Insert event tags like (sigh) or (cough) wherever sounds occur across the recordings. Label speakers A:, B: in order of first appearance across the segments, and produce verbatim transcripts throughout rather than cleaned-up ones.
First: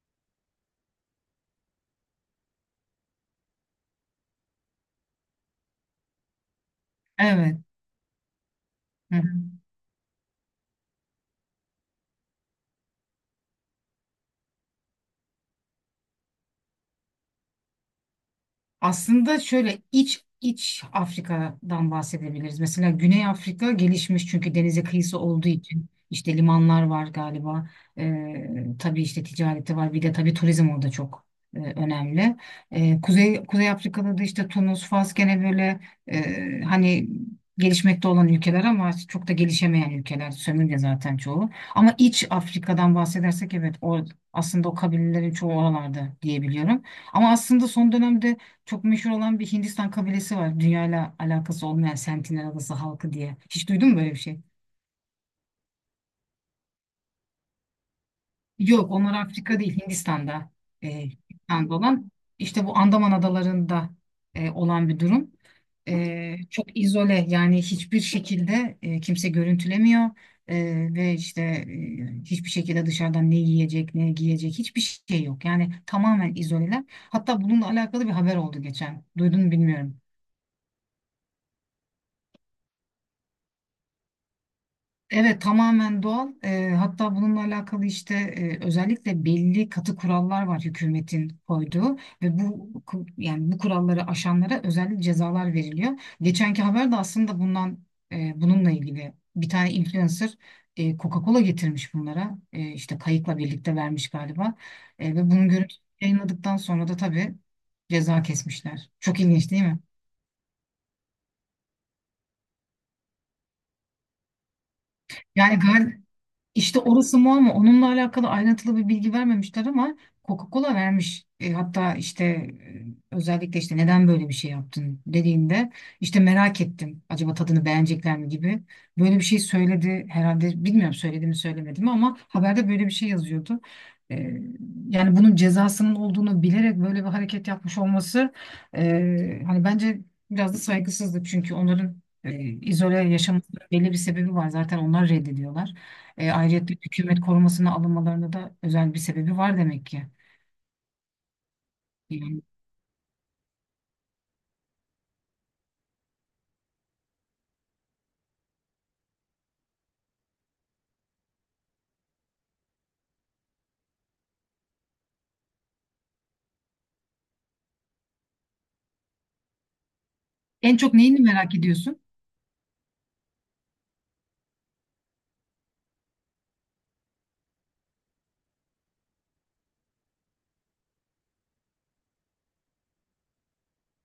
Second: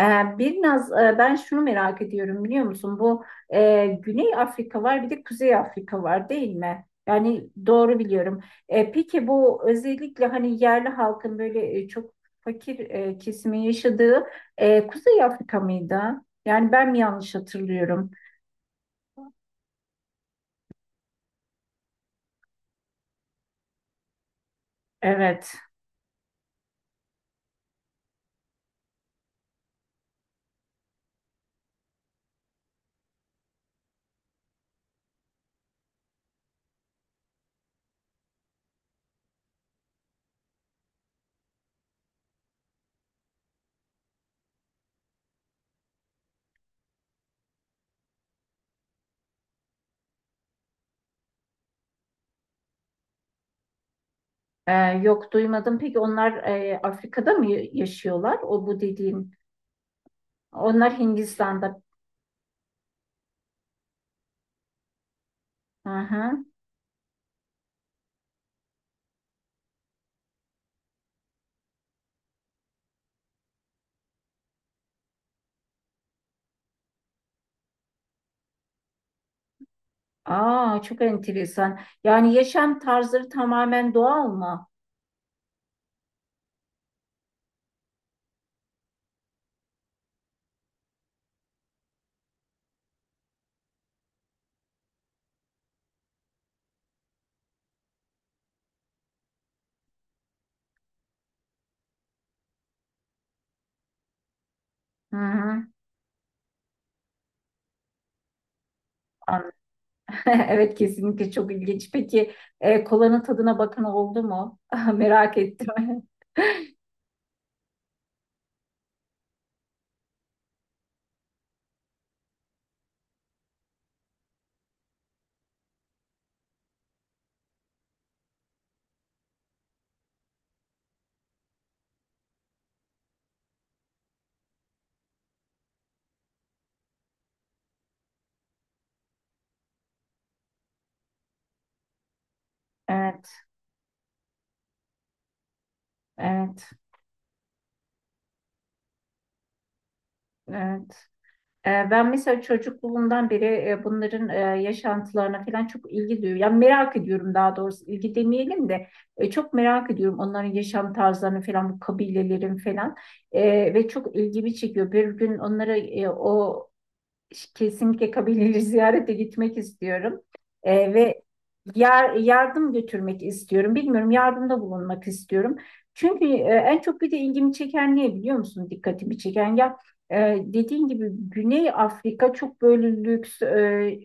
A: Ee, Biraz e, ben şunu merak ediyorum biliyor musun? Bu e, Güney Afrika var, bir de Kuzey Afrika var değil mi? Yani
B: Evet.
A: doğru biliyorum. E,
B: Hı
A: peki
B: hı.
A: bu özellikle hani yerli halkın böyle e, çok fakir e, kesimin yaşadığı e, Kuzey Afrika mıydı? Yani ben mi yanlış hatırlıyorum?
B: Aslında şöyle iç iç Afrika'dan bahsedebiliriz. Mesela Güney Afrika gelişmiş çünkü denize kıyısı olduğu
A: Evet.
B: için işte limanlar var galiba. Ee, tabii işte ticareti var. Bir de tabii turizm orada çok e, önemli. Ee, Kuzey Kuzey Afrika'da da işte Tunus, Fas gene böyle e, hani gelişmekte olan ülkeler ama çok da gelişemeyen ülkeler. Sömürge zaten çoğu. Ama iç Afrika'dan bahsedersek evet o aslında o kabilelerin çoğu oralarda diyebiliyorum. Ama aslında son dönemde çok meşhur olan bir Hindistan kabilesi var. Dünyayla alakası olmayan Sentinel Adası halkı diye. Hiç duydun mu böyle bir şey?
A: E, Yok, duymadım. Peki onlar e, Afrika'da mı yaşıyorlar? O bu
B: Yok, onlar
A: dediğin.
B: Afrika değil, Hindistan'da. E,
A: Onlar
B: Hindistan'da
A: Hindistan'da.
B: olan işte bu Andaman adalarında e, olan bir durum.
A: Hı
B: E,
A: hı.
B: çok izole yani hiçbir şekilde e, kimse görüntülemiyor. E, Ve işte e, hiçbir şekilde dışarıdan ne yiyecek ne giyecek hiçbir şey yok. Yani tamamen izoleler. Hatta bununla alakalı bir haber oldu geçen. Duydun mu bilmiyorum.
A: Aa, çok enteresan. Yani yaşam tarzları tamamen doğal mı?
B: Evet tamamen doğal. Eee, hatta bununla alakalı işte eee, özellikle belli katı kurallar var hükümetin koyduğu ve bu ku- yani bu kuralları aşanlara özel cezalar veriliyor. Geçenki haber de aslında bundan eee, bununla ilgili bir tane influencer eee, Coca-Cola getirmiş bunlara. Eee, işte kayıkla birlikte vermiş galiba. Eee,
A: Hı
B: ve bunun
A: hı.
B: görüntüsü yayınladıktan sonra da tabii ceza kesmişler. Çok ilginç
A: An-
B: değil mi?
A: (laughs) Evet, kesinlikle çok ilginç. Peki e, kolanın tadına bakın oldu mu? (laughs) Merak
B: Yani gal
A: ettim.
B: İşte orası mu ama onunla alakalı ayrıntılı bir bilgi vermemişler ama Coca-Cola vermiş. E, hatta işte e, özellikle işte neden böyle bir şey yaptın dediğinde işte merak ettim. Acaba tadını beğenecekler mi gibi. Böyle bir şey söyledi herhalde bilmiyorum söyledi mi söylemedi mi ama haberde böyle bir şey yazıyordu. E, Yani bunun cezasının olduğunu bilerek böyle bir hareket yapmış olması e, hani bence biraz da saygısızlık çünkü onların e, izole
A: Evet,
B: yaşaması belli bir sebebi var zaten onlar reddediyorlar. E, ayrıca
A: evet,
B: hükümet korumasına alınmalarında da özel bir sebebi var demek ki.
A: evet. E, ben mesela
B: Yani
A: çocukluğumdan beri e, bunların e, yaşantılarına falan çok ilgi duyuyorum. Yani merak ediyorum, daha doğrusu ilgi demeyelim de e, çok merak ediyorum onların yaşam tarzlarını falan, bu kabilelerin falan. E, ve çok ilgimi çekiyor. Bir gün onlara e, o Kesinlikle kabileleri (laughs) ziyarete gitmek istiyorum.
B: en
A: Ee,
B: çok neyini
A: ve
B: merak ediyorsun?
A: yar- yardım götürmek istiyorum. Bilmiyorum, yardımda bulunmak istiyorum. Çünkü e, en çok bir de ilgimi çeken ne biliyor musun? Dikkatimi çeken ya, e, dediğin gibi Güney Afrika çok böyle lüks, e,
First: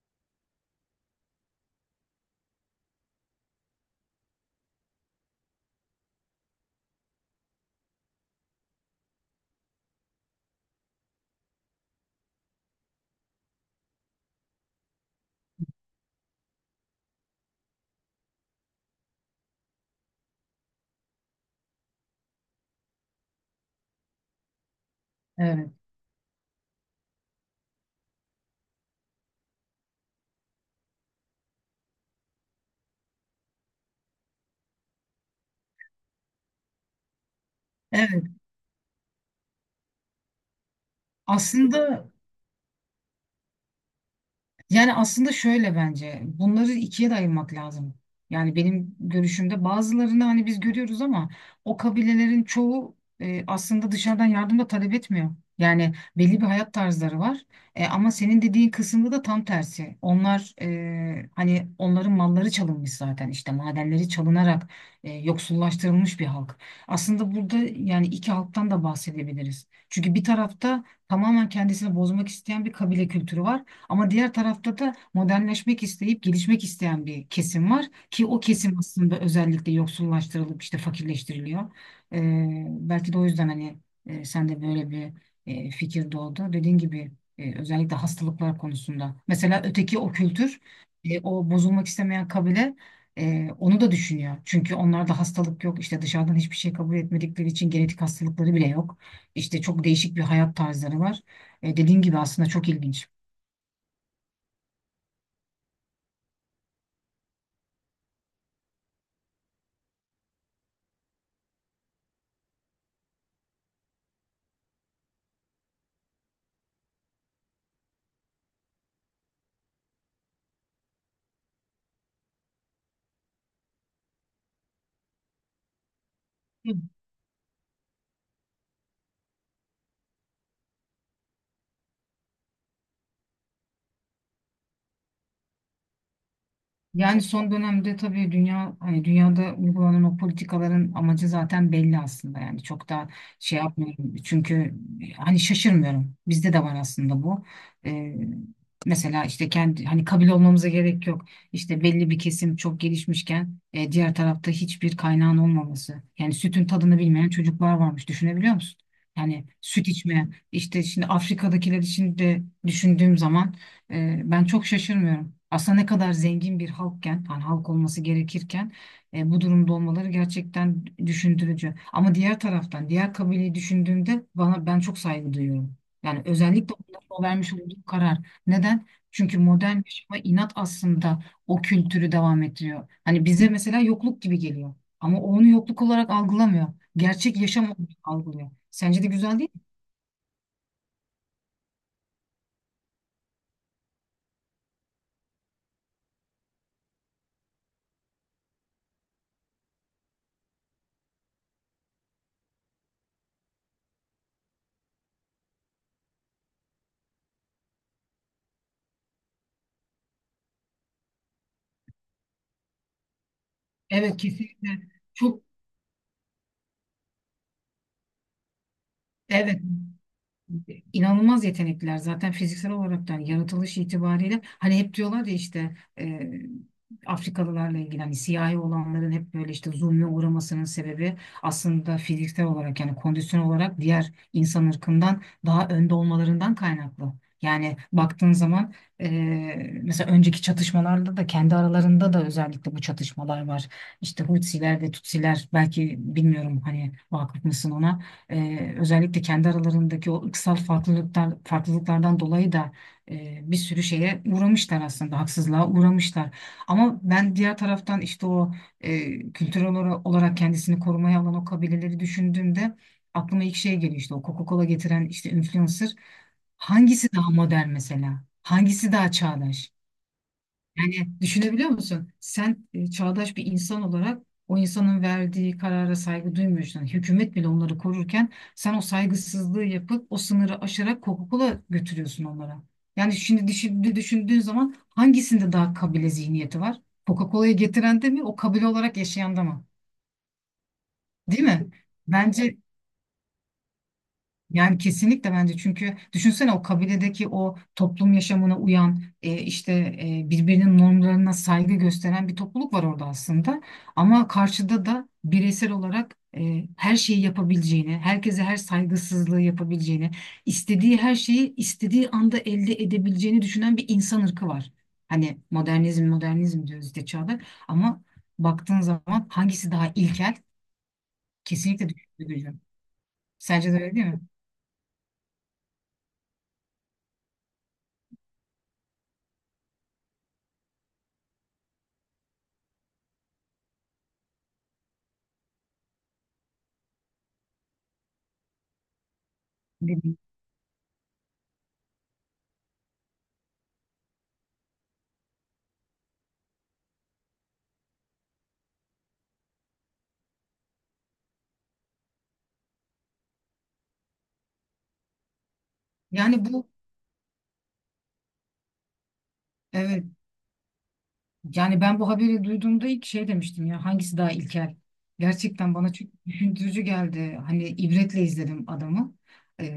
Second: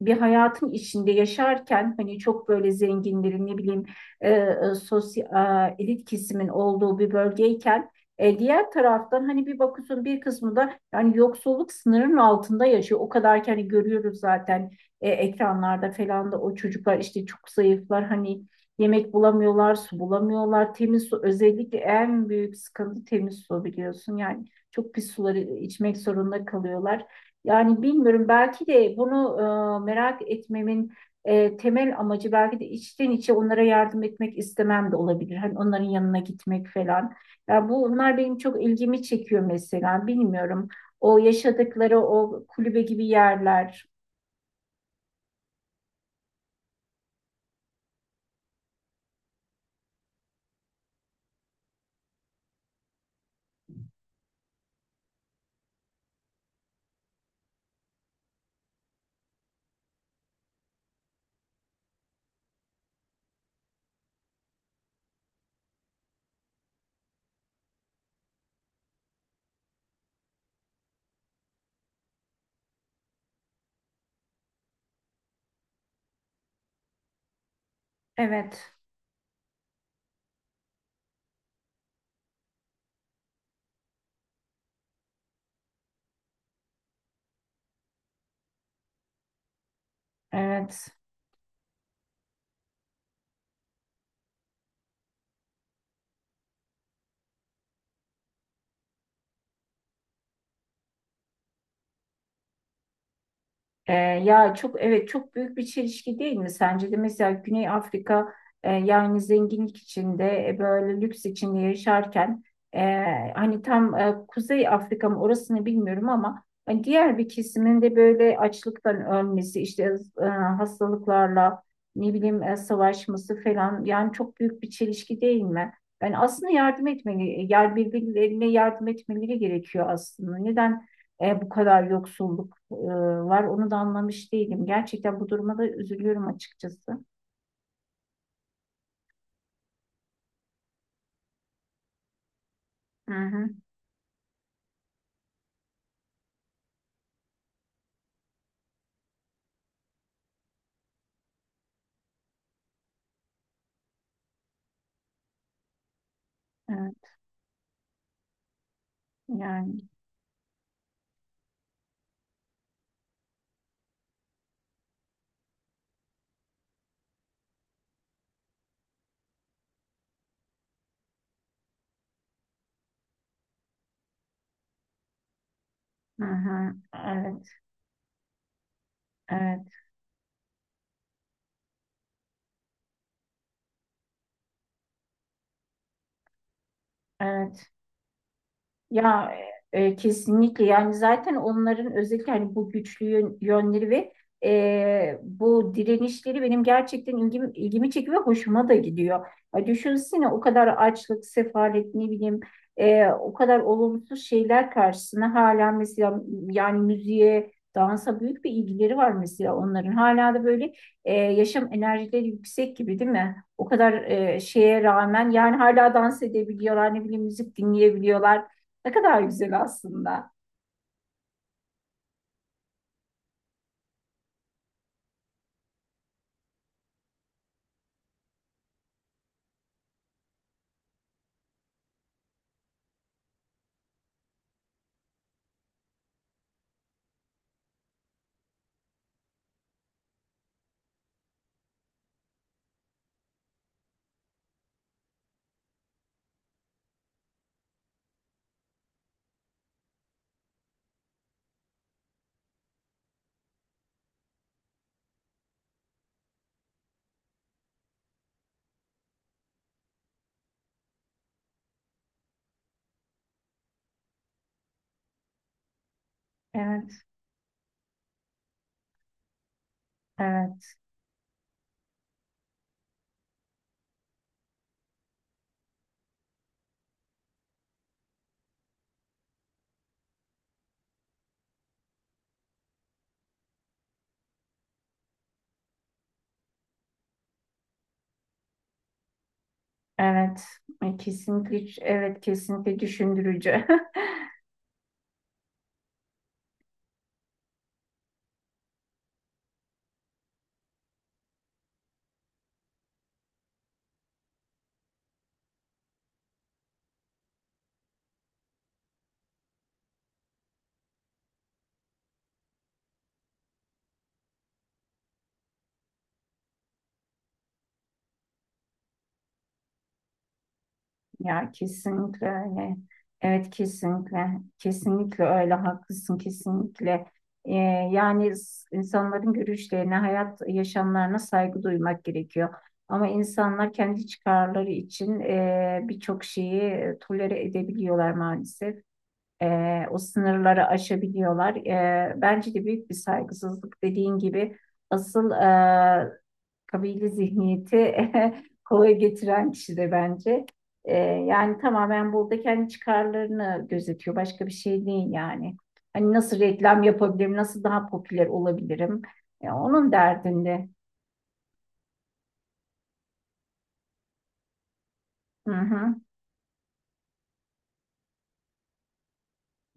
A: bir hayatın içinde yaşarken, hani çok böyle zenginlerin ne bileyim e, e, sosyal, e, elit kesimin olduğu bir bölgeyken, e, diğer taraftan hani bir bakıyorsun bir kısmı da yani yoksulluk sınırının altında yaşıyor. O kadar ki hani görüyoruz zaten e, ekranlarda falan da, o çocuklar işte çok zayıflar hani, yemek bulamıyorlar, su bulamıyorlar. Temiz su özellikle en büyük sıkıntı, temiz su biliyorsun. Yani çok pis suları
B: Evet.
A: içmek zorunda kalıyorlar. Yani bilmiyorum, belki de bunu e, merak etmemin e, temel amacı belki de içten içe onlara yardım etmek istemem de olabilir. Hani onların yanına gitmek falan. Ya bu bunlar
B: Evet.
A: benim çok ilgimi çekiyor mesela. Bilmiyorum. O yaşadıkları
B: Aslında
A: o kulübe gibi yerler.
B: Yani aslında şöyle bence bunları ikiye de ayırmak lazım. Yani benim görüşümde bazılarını hani biz görüyoruz ama o kabilelerin çoğu e, aslında dışarıdan yardım da talep etmiyor. Yani belli bir hayat tarzları var. E, ama senin dediğin kısımda da tam tersi. Onlar e, hani onların malları çalınmış zaten işte madenleri çalınarak e, yoksullaştırılmış bir halk. Aslında burada yani iki halktan da bahsedebiliriz. Çünkü bir tarafta tamamen kendisini bozmak isteyen bir kabile kültürü var. Ama diğer tarafta da modernleşmek isteyip gelişmek isteyen bir kesim var ki o
A: Evet.
B: kesim aslında özellikle yoksullaştırılıp işte fakirleştiriliyor. Ee, belki de o yüzden hani e, sen de böyle bir e, fikir doğdu. Dediğin gibi e, özellikle hastalıklar konusunda. Mesela öteki o kültür,
A: Evet.
B: e, o bozulmak istemeyen kabile e, onu da düşünüyor. Çünkü onlarda hastalık yok. İşte dışarıdan hiçbir şey kabul etmedikleri için genetik hastalıkları bile yok. İşte çok değişik bir hayat tarzları var. E, dediğin gibi aslında çok ilginç.
A: Ee, ya çok, evet, çok büyük bir çelişki değil mi sence de? Mesela Güney Afrika, e, yani zenginlik içinde, e, böyle lüks içinde yaşarken, e, hani tam e, Kuzey Afrika mı, orasını bilmiyorum, ama hani diğer bir kesimin de böyle açlıktan ölmesi işte, e, hastalıklarla ne bileyim e, savaşması falan, yani çok büyük bir çelişki değil mi? Ben aslında yardım etmeli, yer birbirlerine yardım etmeleri gerekiyor aslında. Neden e, bu kadar yoksulluk? e, var? Onu da anlamış değilim. Gerçekten bu duruma da üzülüyorum açıkçası.
B: Yani son dönemde tabii dünya hani dünyada uygulanan o politikaların amacı zaten belli aslında yani çok da
A: Hı hı.
B: şey yapmıyorum çünkü hani şaşırmıyorum bizde de var aslında bu. Ee, Mesela işte kendi hani kabile olmamıza gerek yok işte belli bir kesim çok gelişmişken e, diğer tarafta hiçbir kaynağın olmaması yani sütün
A: Evet,
B: tadını bilmeyen çocuklar varmış düşünebiliyor musun? Yani
A: yani.
B: süt içmeyen işte şimdi Afrika'dakiler için de düşündüğüm zaman e, ben çok şaşırmıyorum. Aslında ne kadar zengin bir halkken, hani halk olması gerekirken e, bu durumda olmaları gerçekten düşündürücü. Ama diğer taraftan, diğer kabileyi düşündüğümde bana ben çok saygı duyuyorum. Yani
A: Hı hı.
B: özellikle onların o
A: Evet,
B: vermiş olduğu karar. Neden? Çünkü
A: evet,
B: modern yaşama inat aslında o kültürü devam ettiriyor. Hani bize mesela yokluk gibi geliyor. Ama o onu yokluk olarak algılamıyor. Gerçek yaşam
A: evet.
B: olarak algılıyor. Sence de
A: Ya
B: güzel değil mi?
A: e, kesinlikle, yani zaten onların özellikle hani bu güçlü yön- yönleri ve e, bu direnişleri benim gerçekten ilgimi, ilgimi çekiyor ve hoşuma da gidiyor. Ya düşünsene, o kadar açlık, sefalet, ne bileyim e, o kadar olumsuz şeyler karşısına, hala mesela yani müziğe, dansa büyük bir ilgileri var mesela onların. Hala da böyle e, yaşam enerjileri yüksek gibi, değil mi? O kadar
B: Evet
A: e,
B: kesinlikle.
A: şeye rağmen
B: Çok
A: yani hala dans edebiliyorlar, ne bileyim müzik dinleyebiliyorlar. Ne kadar güzel
B: evet
A: aslında.
B: inanılmaz yetenekliler zaten fiziksel olarak da yani yaratılış itibariyle hani hep diyorlar ya işte e, Afrikalılarla ilgili hani siyahi olanların hep böyle işte zulme uğramasının sebebi aslında fiziksel olarak yani kondisyon olarak diğer insan ırkından daha önde olmalarından kaynaklı. Yani baktığın zaman e, mesela önceki çatışmalarda da kendi aralarında da özellikle bu çatışmalar var. İşte Hutsiler ve Tutsiler belki bilmiyorum hani vakıf mısın ona. Ee, özellikle kendi aralarındaki o ırksal farklılıklar, farklılıklardan dolayı da e, bir sürü şeye uğramışlar aslında, haksızlığa uğramışlar. Ama ben diğer taraftan işte o e, kültürel ola- olarak kendisini korumaya alan o kabileleri düşündüğümde aklıma ilk şey geliyor işte o Coca-Cola getiren işte influencer.
A: Evet,
B: Hangisi daha modern mesela? Hangisi daha çağdaş?
A: evet,
B: Yani düşünebiliyor musun? Sen e, çağdaş bir insan olarak o insanın verdiği karara saygı duymuyorsun. Yani hükümet bile onları korurken sen o saygısızlığı yapıp o sınırı aşarak Coca-Cola götürüyorsun onlara. Yani şimdi düşün- düşündüğün zaman hangisinde daha kabile zihniyeti var? Coca-Cola'yı getiren de mi, o kabile olarak yaşayan da mı?
A: evet. E,
B: Değil mi?
A: Kesinlikle, evet,
B: Bence
A: kesinlikle düşündürücü. (laughs)
B: Yani kesinlikle bence çünkü düşünsene o kabiledeki o toplum yaşamına uyan e, işte e, birbirinin normlarına saygı gösteren bir topluluk var orada aslında. Ama karşıda da bireysel olarak e, her şeyi yapabileceğini, herkese her saygısızlığı yapabileceğini, istediği her şeyi istediği anda elde edebileceğini düşünen bir insan ırkı var. Hani modernizm modernizm diyoruz işte çağda ama baktığın zaman hangisi daha ilkel?
A: Ya
B: Kesinlikle
A: kesinlikle
B: düşünce gücü.
A: öyle. Evet,
B: Sence de öyle değil mi?
A: kesinlikle, kesinlikle öyle. Haklısın, kesinlikle. E, Yani s- insanların görüşlerine, hayat yaşamlarına saygı duymak gerekiyor. Ama insanlar kendi çıkarları için e, birçok şeyi tolere edebiliyorlar maalesef. E, o
B: Bilmiyorum.
A: sınırları aşabiliyorlar. E, bence de büyük bir saygısızlık, dediğin gibi. Asıl e, kabile zihniyeti (laughs) kolay getiren kişi de bence. E, yani tamamen burada kendi çıkarlarını gözetiyor. Başka bir şey değil yani. Hani nasıl
B: Yani bu
A: reklam yapabilirim, nasıl daha popüler olabilirim? E, onun
B: Evet.
A: derdinde.
B: Yani ben bu haberi duyduğumda ilk şey demiştim ya hangisi daha ilkel?
A: Hı
B: Gerçekten bana
A: hı,
B: çok düşündürücü geldi. Hani ibretle izledim adamı.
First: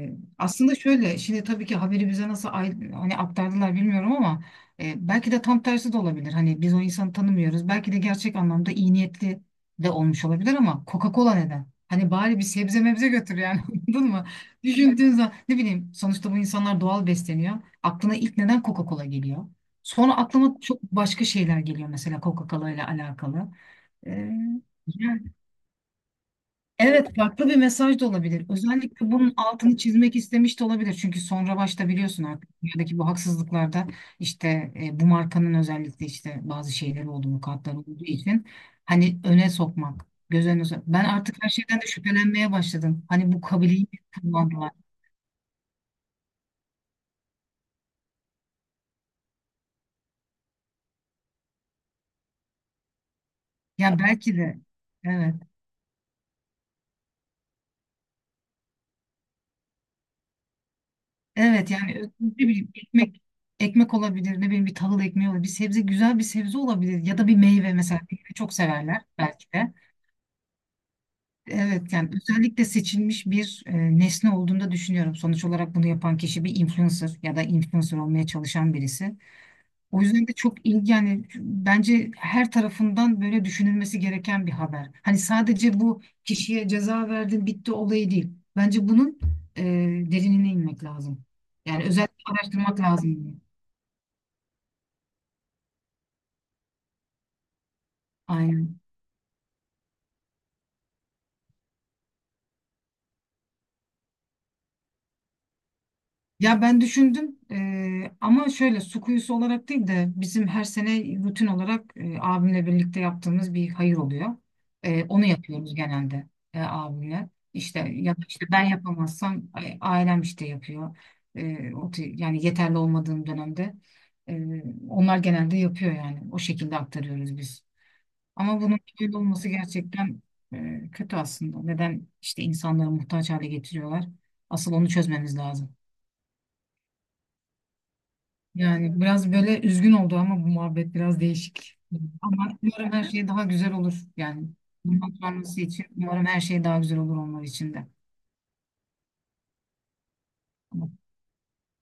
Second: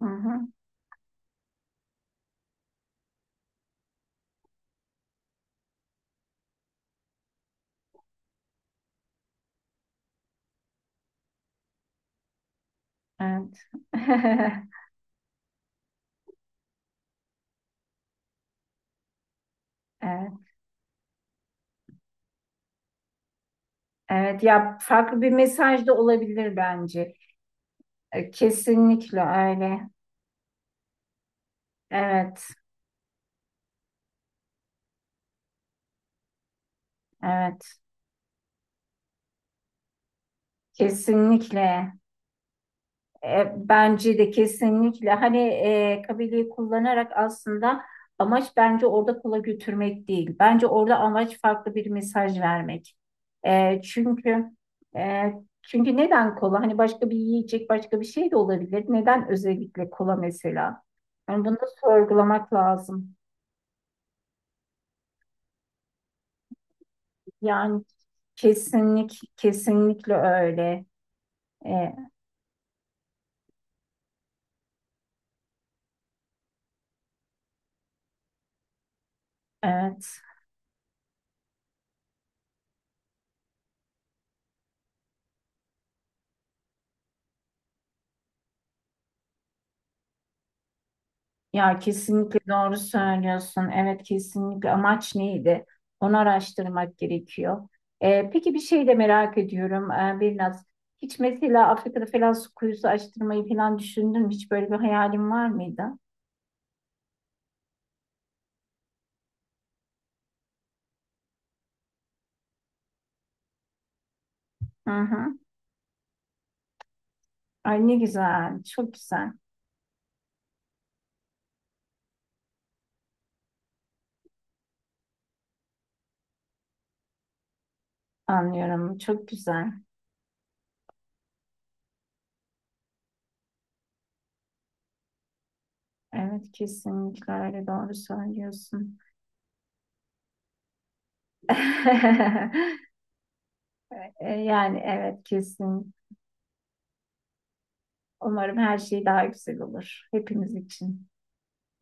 A: hı hı.
B: Aslında şöyle şimdi tabii ki haberi bize nasıl ay- hani aktardılar bilmiyorum ama e, belki de tam tersi de olabilir. Hani biz o insanı tanımıyoruz. Belki de gerçek anlamda iyi niyetli de olmuş olabilir ama Coca-Cola neden? Hani bari bir sebze mebze götür
A: Evet.
B: yani (laughs) anladın mı?
A: (laughs)
B: Düşündüğün zaman ne bileyim sonuçta bu insanlar doğal besleniyor. Aklına ilk neden Coca-Cola geliyor? Sonra
A: Evet.
B: aklıma çok başka şeyler geliyor mesela Coca-Cola ile alakalı. Ee,
A: Evet ya, farklı
B: Yani
A: bir mesaj da olabilir bence.
B: evet farklı bir mesaj da
A: E,
B: olabilir. Özellikle
A: Kesinlikle
B: bunun altını
A: öyle.
B: çizmek istemiş de olabilir. Çünkü sonra başta biliyorsun
A: Evet,
B: artık dünyadaki bu haksızlıklarda işte e, bu markanın özellikle işte bazı şeyleri olduğu, mukatları
A: evet.
B: olduğu için hani öne sokmak, göz önüne sok- ben artık her şeyden de
A: Kesinlikle.
B: şüphelenmeye başladım. Hani bu
A: E,
B: kabiliği
A: bence de
B: kullandılar.
A: kesinlikle. Hani e, kabileyi kullanarak, aslında amaç bence orada kola götürmek değil. Bence orada amaç farklı bir mesaj vermek. E,
B: Ya belki
A: çünkü
B: de
A: e,
B: evet.
A: çünkü neden kola? Hani başka bir yiyecek, başka bir şey de olabilir. Neden özellikle kola mesela? Yani bunu da
B: Evet yani e, ne
A: sorgulamak
B: bileyim
A: lazım.
B: ekmek ekmek olabilir ne bileyim bir tahıl ekmeği olabilir bir sebze güzel bir sebze olabilir ya da bir meyve
A: Yani
B: mesela meyve çok severler
A: kesinlik,
B: belki de.
A: kesinlikle öyle.
B: Evet
A: E,
B: yani özellikle seçilmiş bir e, nesne olduğunu da düşünüyorum. Sonuç olarak bunu yapan kişi bir influencer ya da influencer olmaya çalışan birisi. O
A: evet.
B: yüzden de çok ilgi yani bence her tarafından böyle düşünülmesi gereken bir haber. Hani sadece bu kişiye ceza verdin bitti olayı değil. Bence bunun e, derinine inmek lazım.
A: Ya
B: Yani özellikle
A: kesinlikle doğru
B: araştırmak lazım.
A: söylüyorsun. Evet, kesinlikle, amaç neydi? Onu araştırmak gerekiyor. Ee, peki bir
B: Aynen.
A: şey de merak ediyorum, ee, Birnaz. Hiç mesela Afrika'da falan su kuyusu açtırmayı falan düşündün mü? Hiç böyle bir hayalin var mıydı?
B: Ya ben düşündüm eee, ama şöyle su kuyusu olarak değil de bizim her sene rutin olarak eee, abimle birlikte yaptığımız bir hayır oluyor.
A: Hı
B: Eee, onu
A: hı.
B: yapıyoruz genelde eee, abimle.
A: Ay
B: İşte
A: ne
B: ya da işte
A: güzel,
B: ben
A: çok güzel.
B: yapamazsam a- ailem işte yapıyor. Eee, o tür- yani yeterli olmadığım dönemde eee, onlar genelde yapıyor yani. O şekilde aktarıyoruz biz. Ama bunun
A: Anlıyorum,
B: böyle
A: çok
B: olması
A: güzel.
B: gerçekten eee, kötü aslında. Neden işte insanları muhtaç hale getiriyorlar? Asıl onu çözmemiz lazım.
A: Evet, kesinlikle öyle, doğru söylüyorsun.
B: Yani biraz böyle üzgün oldu ama bu muhabbet biraz değişik. Ama umarım her
A: (laughs)
B: şey daha güzel olur
A: Ee,
B: yani.
A: Yani
B: Bundan
A: evet,
B: sonrası için
A: kesin.
B: umarım her şey daha güzel olur onlar için de.
A: Umarım her şey daha güzel olur hepimiz için.